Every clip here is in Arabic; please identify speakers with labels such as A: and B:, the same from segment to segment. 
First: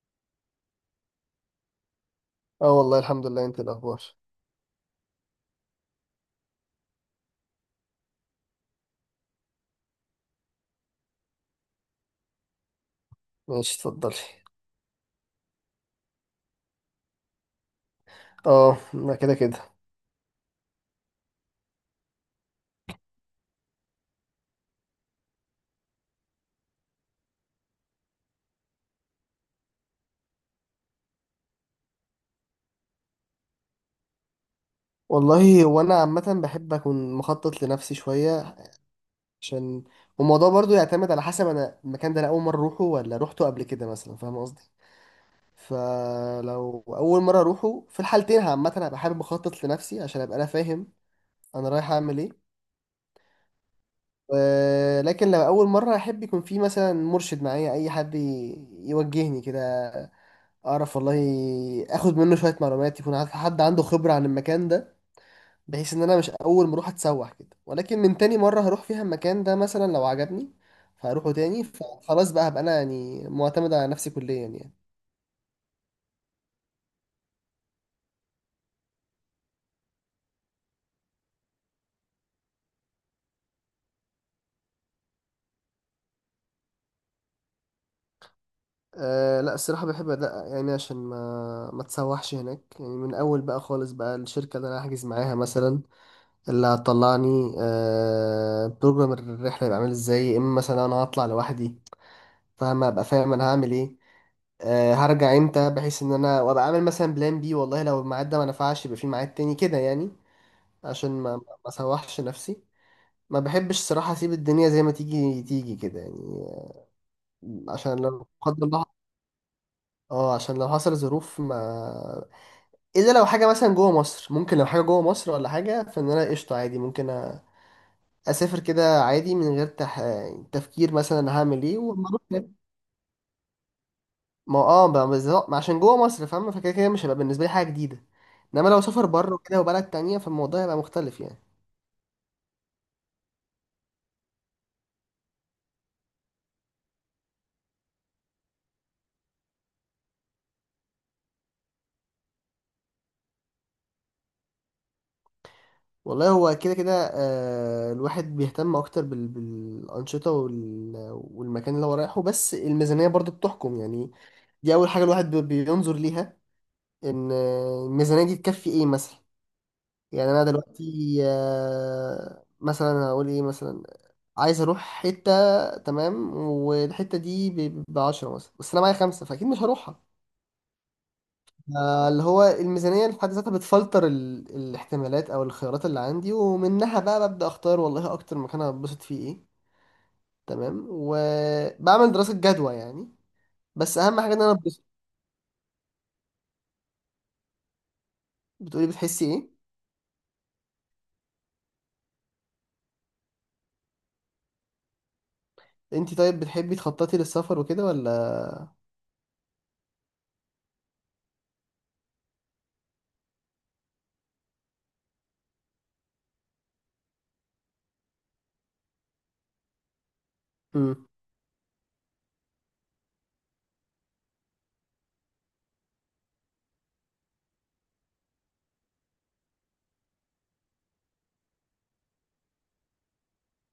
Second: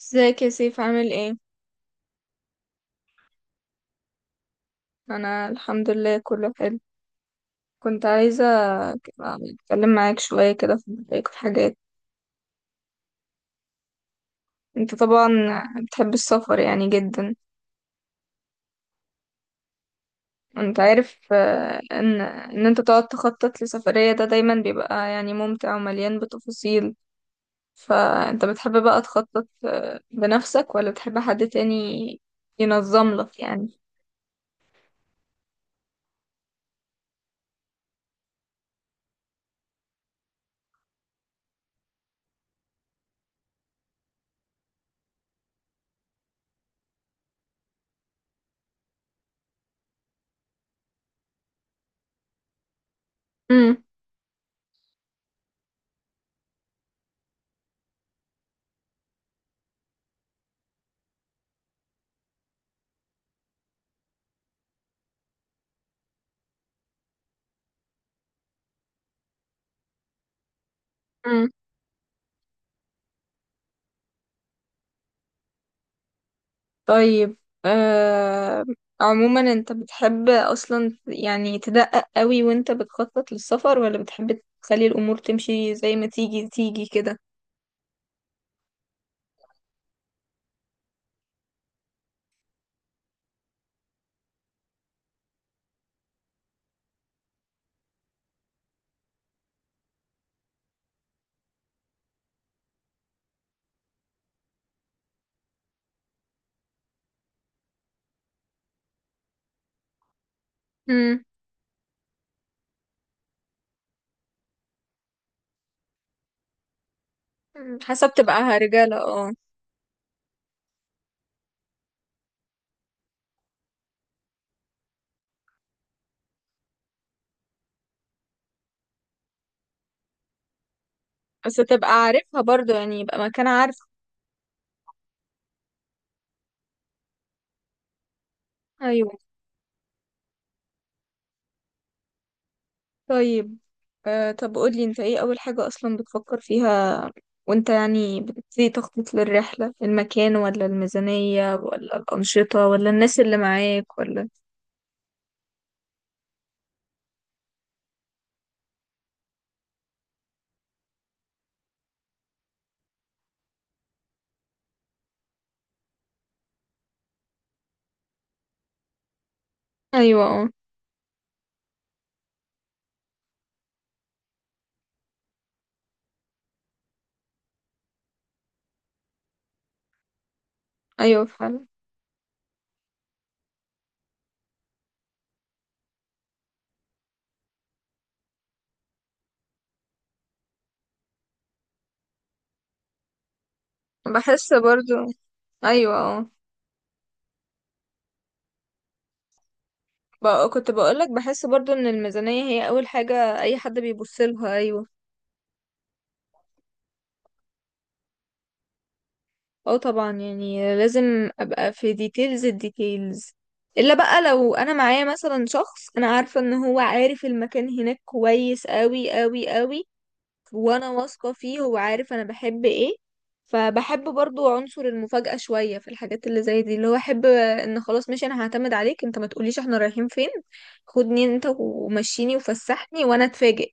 A: ازيك يا سيف، عامل ايه؟
B: اه والله الحمد لله، انت الاخبار؟
A: انا الحمد لله، كله حلو. كنت عايزة اتكلم معاك شوية كده في رأيك في حاجات.
B: ماشي، اتفضلي.
A: انت طبعا بتحب السفر يعني جدا.
B: اه ما كده كده.
A: انت عارف ان انت تقعد تخطط لسفرية ده دايما بيبقى يعني ممتع ومليان بتفاصيل. فانت بتحب بقى تخطط بنفسك ولا بتحب حد تاني ينظم لك يعني؟
B: والله، وانا عامه بحب اكون مخطط لنفسي شويه عشان الموضوع برضو يعتمد على حسب، انا المكان ده انا اول مره اروحه ولا روحته قبل كده مثلا، فاهم قصدي؟ فلو اول مره اروحه، في الحالتين عامه هبقى حابب اخطط لنفسي عشان ابقى انا فاهم انا رايح اعمل ايه.
A: امم.
B: لكن لو اول مره احب يكون في مثلا مرشد معايا، اي حد يوجهني كده، اعرف والله اخد منه شويه معلومات، يكون عارف حد عنده خبره عن المكان ده، بحيث ان انا مش اول ما اروح اتسوح كده، ولكن من تاني مره هروح فيها المكان ده مثلا لو عجبني فهروحه تاني، فخلاص بقى هبقى انا يعني معتمد على نفسي كليا يعني.
A: طيب. آه عموما انت بتحب اصلا يعني تدقق قوي وانت بتخطط للسفر، ولا بتحب تخلي الامور تمشي زي ما تيجي تيجي كده.
B: أه لا، الصراحه بحب ادقق يعني عشان ما اتسوحش هناك يعني من اول بقى خالص. بقى الشركه اللي انا هحجز معاها مثلا، اللي هتطلعني أه بروجرام الرحله، يبقى عامل ازاي، يا اما مثلا انا هطلع لوحدي فاهم، ابقى فاهم انا هعمل ايه، هرجع امتى، بحيث ان انا وابقى عامل مثلا بلان بي، والله لو الميعاد ده ما نفعش يبقى في ميعاد تاني كده يعني، عشان
A: امم.
B: ما اسوحش نفسي. ما بحبش صراحة اسيب الدنيا زي ما تيجي تيجي كده يعني، عشان لو
A: حسب
B: لا
A: تبقى
B: قدر الله.
A: رجالة، اه.
B: اه، عشان لو حصل ظروف ما، الا لو حاجة مثلا جوه مصر، ممكن لو حاجة جوه مصر ولا حاجة، فان انا قشطة عادي، ممكن أ- اسافر كده عادي من غير تفكير مثلا انا
A: بس
B: هعمل ايه
A: تبقى
B: وما.
A: عارفها برضو، يعني يبقى مكان عارف.
B: ما اه بقى بالظبط، ما عشان جوه مصر، فاهم؟ فكده كده مش هيبقى بالنسبه لي حاجه جديده، انما لو سافر
A: ايوه.
B: بره كده وبلد تانية، فالموضوع هيبقى مختلف يعني.
A: طيب. طب قولي انت ايه اول حاجة اصلا بتفكر فيها، وانت يعني بتبتدي تخطط للرحلة، المكان ولا الميزانية ولا الأنشطة ولا الناس اللي معاك ولا؟
B: والله هو كده كده، آه، الواحد بيهتم اكتر بالانشطه والمكان اللي هو رايحه، بس الميزانيه برضو بتحكم يعني. دي اول حاجه الواحد بينظر ليها، ان الميزانيه دي تكفي ايه مثلا.
A: ايوه،
B: يعني انا
A: اه.
B: دلوقتي مثلا هقول ايه، مثلا عايز اروح حته تمام، والحته دي ب 10 مثلا، بس انا معايا خمسه، فاكيد مش هروحها.
A: ايوه فعلا.
B: اللي هو الميزانية اللي في حد ذاتها بتفلتر الاحتمالات أو الخيارات اللي عندي، ومنها بقى ببدأ أختار، والله أكتر مكان هتبسط فيه إيه. تمام، وبعمل دراسة جدوى يعني، بس أهم حاجة إن
A: بحس
B: أنا أتبسط.
A: برضو. ايوه، اه.
B: بتقولي بتحسي إيه؟
A: كنت بقولك بحس برضو ان الميزانية هي اول حاجة اي حد بيبص لها. ايوه،
B: أنت طيب بتحبي تخططي للسفر وكده ولا؟
A: اه طبعا، يعني لازم ابقى في ديتيلز الديتيلز. الا بقى لو انا معايا مثلا شخص انا عارفة ان هو عارف المكان هناك كويس قوي قوي قوي، وانا
B: امم
A: واثقة فيه، هو عارف انا بحب ايه. فبحب برضو عنصر المفاجأة شوية في الحاجات اللي زي دي، اللي هو احب ان خلاص ماشي، انا هعتمد عليك انت، ما تقوليش احنا رايحين فين. خدني انت ومشيني وفسحني وانا اتفاجئ.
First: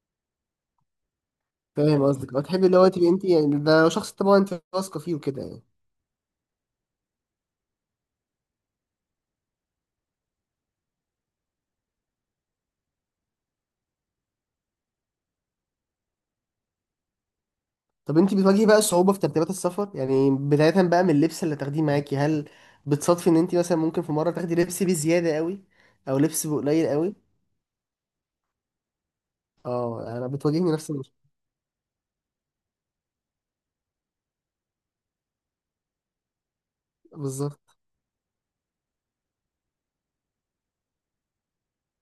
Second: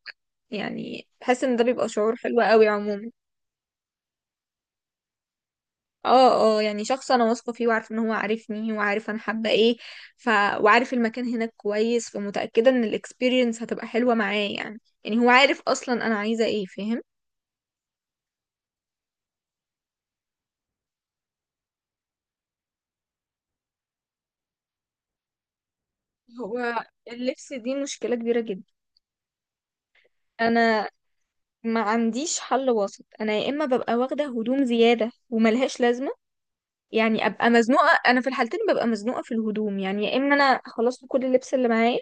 A: يعني بحس ان ده بيبقى
B: فاهم
A: شعور
B: قصدك،
A: حلو
B: أه تحبي
A: قوي
B: اللي هو تبقي
A: عموما.
B: أنت يعني، ده لو شخص طبعا أنت واثقة فيه وكده يعني.
A: اه، اه، يعني شخص انا واثقة فيه، وعارف ان هو عارفني وعارف انا حابة ايه. ف وعارف المكان هناك كويس، فمتأكدة ان الاكسبيرينس هتبقى حلوة معاه، يعني هو عارف اصلا انا عايزة ايه، فاهم.
B: طب انت بتواجهي بقى صعوبة في ترتيبات السفر، يعني بداية بقى من اللبس اللي تاخديه معاكي، هل بتصادفي ان انت مثلا ممكن في مرة تاخدي لبس بزيادة قوي او لبس
A: هو
B: بقليل قوي؟
A: اللبس دي مشكلة كبيرة جدا.
B: اه انا بتواجهني
A: انا
B: نفس المشكلة
A: ما عنديش حل وسط، انا يا اما ببقى واخدة هدوم زيادة وملهاش لازمة، يعني ابقى
B: بالظبط.
A: مزنوقة. انا في الحالتين ببقى مزنوقة في الهدوم، يعني يا اما انا خلصت كل اللبس اللي معايا،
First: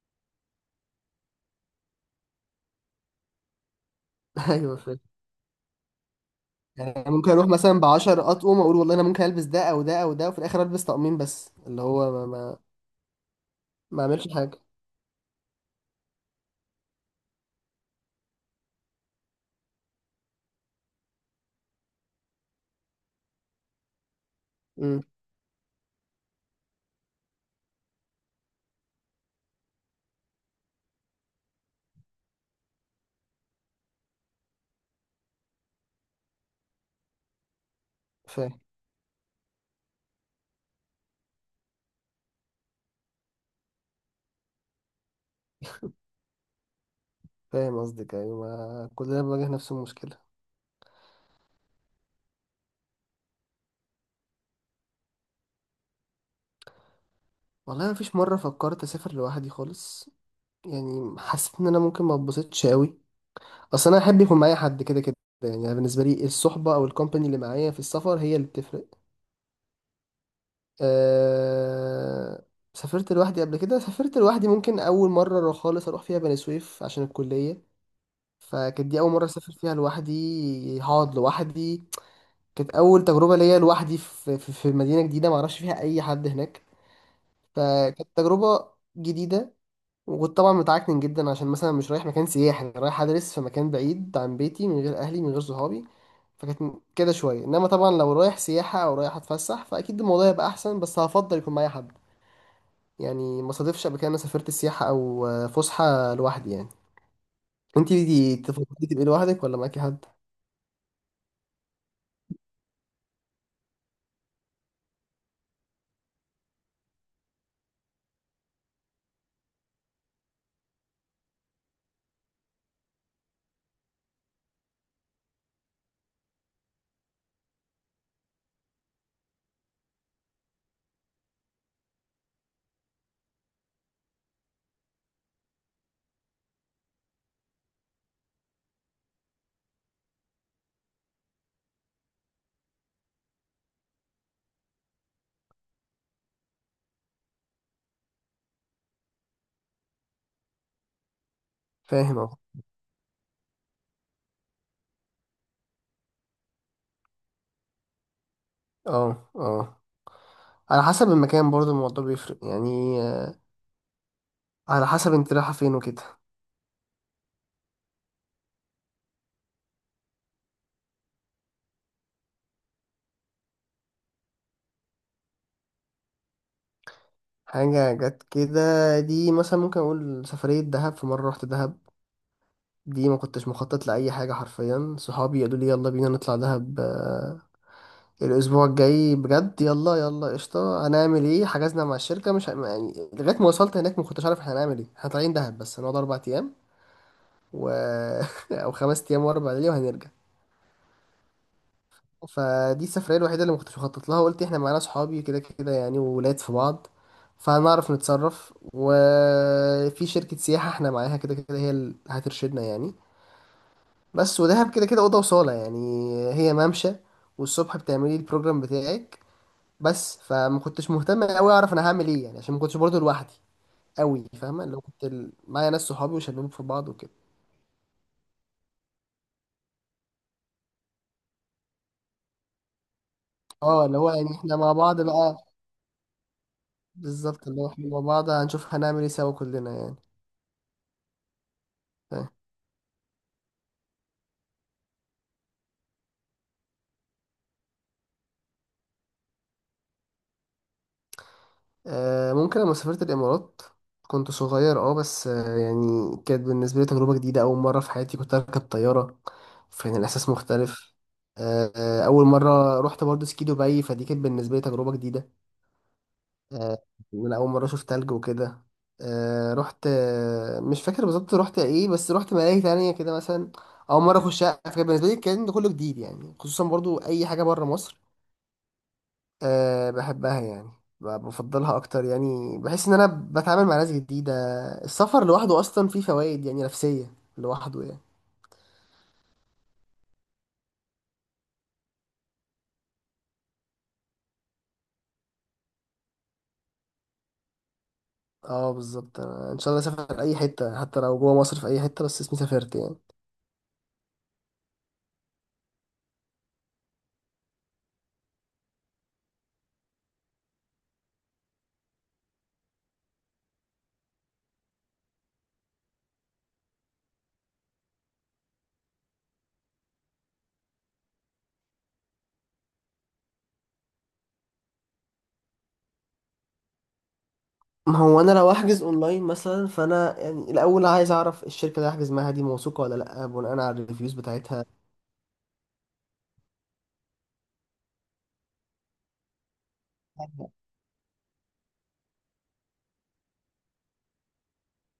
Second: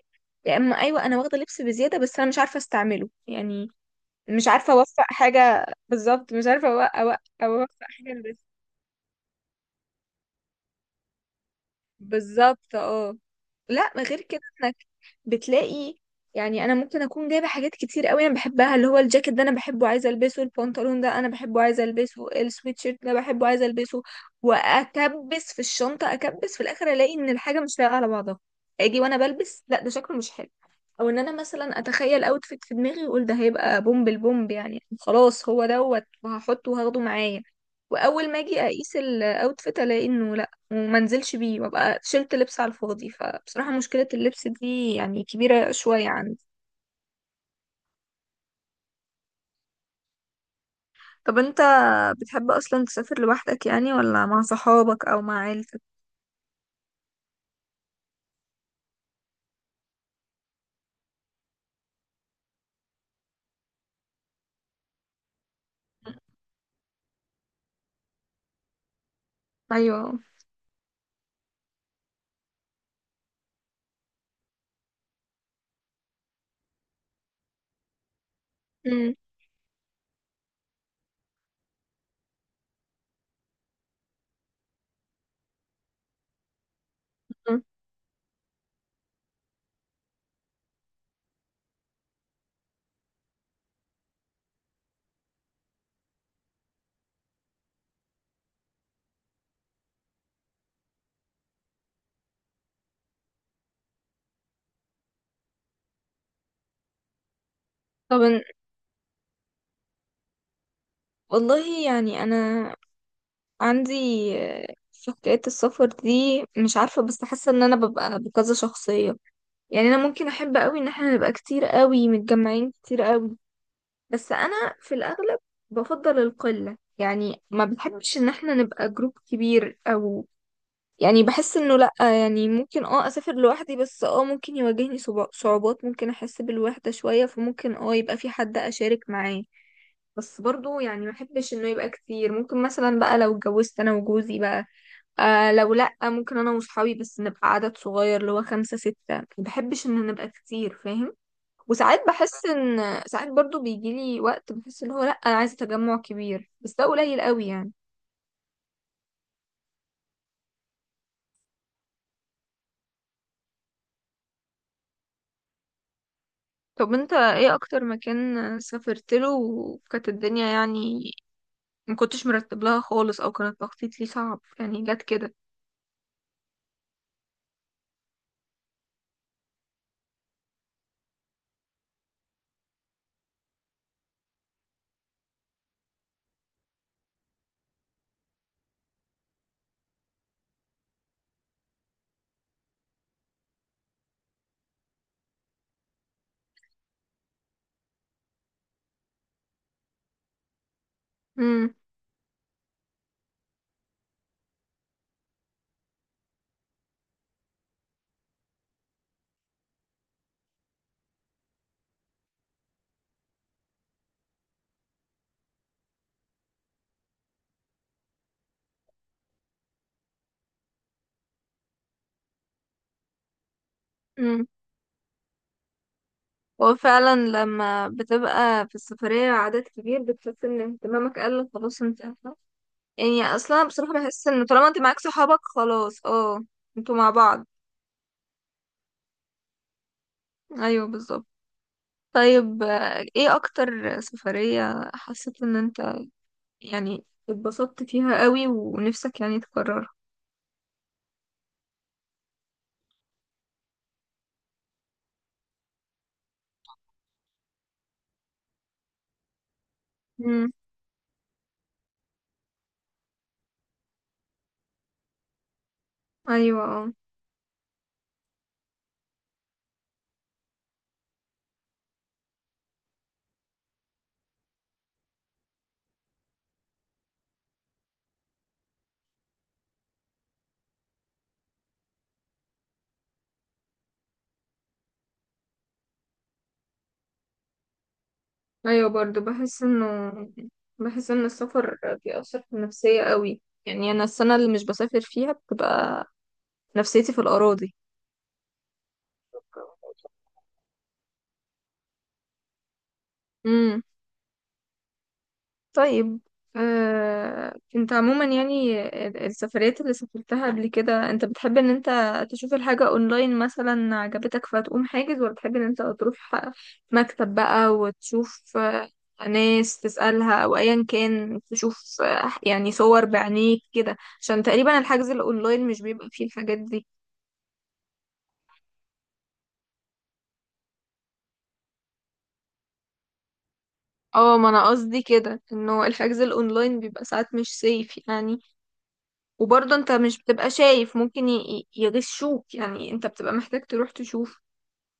A: يا اما ايوه انا واخدة لبس بزيادة بس انا مش عارفة استعمله يعني. مش عارفة
B: ايوه
A: اوفق
B: فاهم،
A: حاجة بالظبط، مش عارفة
B: يعني
A: اوفق
B: أنا ممكن اروح
A: اوفق
B: مثلا ب
A: حاجة
B: 10
A: لبس.
B: اطقم، اقول والله انا ممكن البس ده او ده او ده، وفي الاخر البس طقمين بس، اللي هو
A: بالظبط، اه. لا،
B: ما
A: غير
B: اعملش
A: كده.
B: حاجة.
A: بتلاقي يعني انا ممكن اكون جايبه حاجات كتير قوي انا بحبها، اللي هو الجاكيت ده انا بحبه عايزه البسه، البنطلون ده انا بحبه عايزه البسه، السويتشيرت ده بحبه عايزه البسه.
B: امم
A: واكبس في الشنطه، اكبس في الاخر الاقي ان الحاجه مش لايقه على بعضها. اجي وانا بلبس، لا ده شكله مش حلو. او ان انا مثلا اتخيل اوتفيت في دماغي واقول ده هيبقى بومب البومب، يعني خلاص هو دوت وهحطه وهاخده معايا. واول ما
B: فاهم
A: اجي اقيس الاوتفيت الاقي انه وما انزلش بيه، وابقى شلت لبس على الفاضي، فبصراحة مشكلة اللبس دي يعني كبيرة شوية عندي.
B: فاهم قصدك، ايوه، ما كلنا بنواجه نفس المشكلة.
A: طب انت بتحب اصلا تسافر لوحدك يعني، ولا مع صحابك او مع عيلتك؟
B: والله ما فيش مرة فكرت اسافر لوحدي خالص، يعني حسيت ان انا ممكن ما اتبسطش قوي، اصل انا احب يكون معايا حد كده كده يعني. أنا بالنسبه لي الصحبه او الكومباني اللي معايا في السفر هي اللي بتفرق.
A: ايوه.
B: أه... سافرت لوحدي قبل كده، سافرت لوحدي ممكن اول مره خالص اروح فيها بني سويف عشان الكليه، فكانت دي اول
A: مم.
B: مره اسافر فيها لوحدي، هقعد لوحدي. كانت اول تجربه ليا لوحدي في في مدينه جديده ما اعرفش فيها اي حد هناك،
A: مم.
B: فكانت تجربه جديده. وكنت طبعا متعكن جدا عشان مثلا مش رايح مكان سياحي، أنا رايح ادرس في مكان بعيد عن بيتي، من غير اهلي، من غير صحابي، فكانت كده شويه. انما طبعا لو رايح سياحه او رايح اتفسح فاكيد الموضوع يبقى احسن، بس هفضل يكون معايا حد يعني. ما صادفش قبل كده انا سافرت السياحه او فسحه لوحدي يعني. انتي
A: طب
B: دي تفضلي تبقي لوحدك ولا معاكي حد؟
A: والله يعني انا عندي، في حكاية السفر دي مش عارفة، بس حاسة ان انا ببقى بكذا شخصية. يعني انا ممكن احب قوي ان احنا نبقى كتير قوي، متجمعين كتير قوي. بس انا في الاغلب بفضل القلة، يعني ما بحبش ان احنا نبقى جروب كبير، او يعني بحس انه لا. يعني ممكن اه اسافر لوحدي، بس اه ممكن يواجهني صعوبات، ممكن احس بالوحدة شوية، فممكن اه يبقى في حد اشارك معاه. بس برضو يعني ما بحبش انه يبقى كتير. ممكن مثلا بقى لو اتجوزت انا وجوزي بقى، آه، لو لا ممكن انا وصحابي بس نبقى عدد صغير، اللي هو خمسة ستة. ما بحبش ان نبقى كتير، فاهم. وساعات
B: فاهم اهو.
A: بحس ان ساعات برضو بيجيلي وقت بحس ان هو لا، انا عايزه تجمع كبير، بس ده قليل قوي يعني.
B: اه اه، على حسب المكان برضه الموضوع بيفرق يعني، على حسب انت رايحه فين وكده.
A: طب انت ايه اكتر مكان سافرت له وكانت الدنيا يعني ما كنتش مرتب لها خالص، او كانت تخطيط ليه صعب يعني، جت كده؟
B: حاجه جت كده، دي مثلا ممكن اقول سفريه دهب، في مره رحت دهب، دي ما كنتش مخطط لأي حاجة حرفيا. صحابي قالوا لي يلا بينا نطلع دهب الأسبوع الجاي بجد، يلا يلا، قشطة، هنعمل ايه. حجزنا مع الشركة، مش ه- يعني لغاية ما وصلت هناك ما كنتش عارف احنا هنعمل ايه، احنا طالعين دهب بس، هنقعد أربع أيام و... أو خمس أيام وأربع ليالي، وهنرجع.
A: امم.
B: فدي السفرية الوحيدة اللي ما كنتش مخطط لها، قلت احنا معانا صحابي كده كده يعني، وولاد في بعض، فهنعرف نتصرف، وفي شركة سياحة احنا معاها كده كده، هي اللي هترشدنا يعني. بس ودهب كده كده اوضه وصاله يعني، هي ممشى، والصبح بتعملي البروجرام بتاعك بس، فما كنتش مهتم قوي اعرف انا هعمل ايه يعني، عشان ما كنتش برضه لوحدي قوي،
A: امم.
B: فاهمه؟ لو كنت معايا ناس، صحابي وشلهم في
A: هو
B: بعض وكده.
A: فعلا لما بتبقى في السفرية عدد كبير بتحس ان اهتمامك قل خلاص، انت عارفة. يعني اصلا
B: اه
A: بصراحة
B: اللي هو
A: بحس
B: يعني
A: ان
B: احنا
A: طالما
B: مع
A: انت معاك
B: بعض بقى،
A: صحابك خلاص، اه. انتوا مع بعض.
B: بالظبط، اللي هو احنا مع بعض هنشوف هنعمل ايه سوا كلنا يعني.
A: ايوه بالظبط. طيب، ايه اكتر سفرية حسيت ان انت يعني اتبسطت فيها قوي ونفسك يعني تكررها؟
B: ممكن لما سافرت الإمارات، كنت صغير اه بس، يعني كانت بالنسبة لي تجربة جديدة، أول مرة في حياتي كنت أركب طيارة، فكان الإحساس
A: امم.
B: مختلف. أول مرة رحت برضه سكي دبي، فدي كانت بالنسبة لي تجربة جديدة،
A: ايوه،
B: آه،
A: اه.
B: من أول مرة أشوف تلج وكده. رحت مش فاكر بالظبط رحت إيه، بس رحت ملاهي تانية كده مثلا، أول مرة أخشها، فكان بالنسبة لي الكلام ده كله جديد يعني، خصوصا برضه أي حاجة بره مصر أه بحبها يعني، بفضلها اكتر يعني، بحس ان انا بتعامل مع ناس جديده. السفر لوحده اصلا فيه فوائد يعني نفسيه لوحده يعني.
A: ايوه برضو بحس انه، بحس ان السفر بيأثر في النفسية قوي، يعني انا السنة اللي مش بسافر فيها بتبقى نفسيتي في الأراضي.
B: اه بالظبط، أنا ان شاء الله اسافر اي حته، حتى لو جوه مصر في اي حته، بس اسمي سافرت يعني.
A: طيب، انت عموما يعني السفريات اللي سافرتها قبل كده انت بتحب ان انت تشوف الحاجة اونلاين مثلا عجبتك فتقوم حاجز، ولا بتحب ان انت تروح مكتب بقى وتشوف ناس تسألها او ايا كان، تشوف يعني صور بعينيك كده، عشان تقريبا الحجز الاونلاين مش بيبقى فيه الحاجات دي؟
B: ما هو انا لو احجز اونلاين مثلا، فانا يعني الاول عايز اعرف الشركه اللي هحجز معاها دي موثوقه ولا لا، بناء على الريفيوز
A: اه، ما
B: بتاعتها.
A: انا قصدي كده انه الحجز الاونلاين بيبقى ساعات مش سيف يعني، وبرضه انت مش بتبقى شايف، ممكن يغشوك يعني، انت بتبقى محتاج تروح تشوف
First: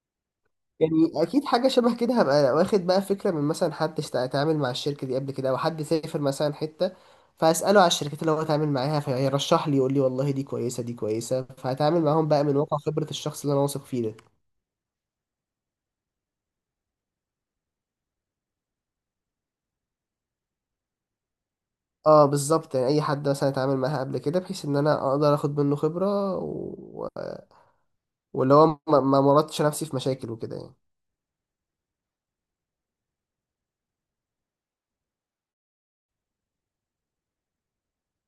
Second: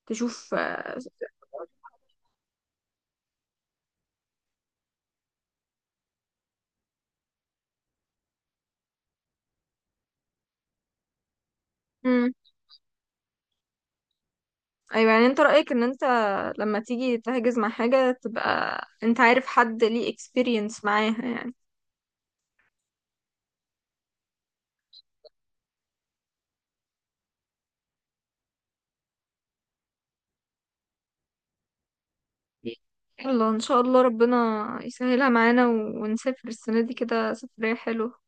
A: تشوف
B: يعني
A: آه،
B: اكيد حاجه شبه كده، هبقى واخد بقى فكره من مثلا حد اتعامل مع الشركه دي قبل كده، او حد سافر مثلا حته، فاساله على الشركات اللي هو اتعامل معاها، فيرشح لي يقول لي والله دي كويسه دي كويسه، فهتعامل معاهم
A: امم.
B: بقى من واقع خبره الشخص اللي انا واثق فيه ده.
A: ايوه، يعني انت رأيك ان انت لما تيجي تحجز مع حاجة تبقى انت عارف حد ليه اكسبيرينس معاها يعني.
B: اه بالظبط، يعني اي حد مثلا اتعامل معاها قبل كده، بحيث ان انا اقدر اخد منه خبره واللي هو ما مرضتش نفسي في مشاكل وكده يعني.
A: الله، ان شاء الله ربنا يسهلها معانا ونسافر السنة دي كده سفرية حلوة.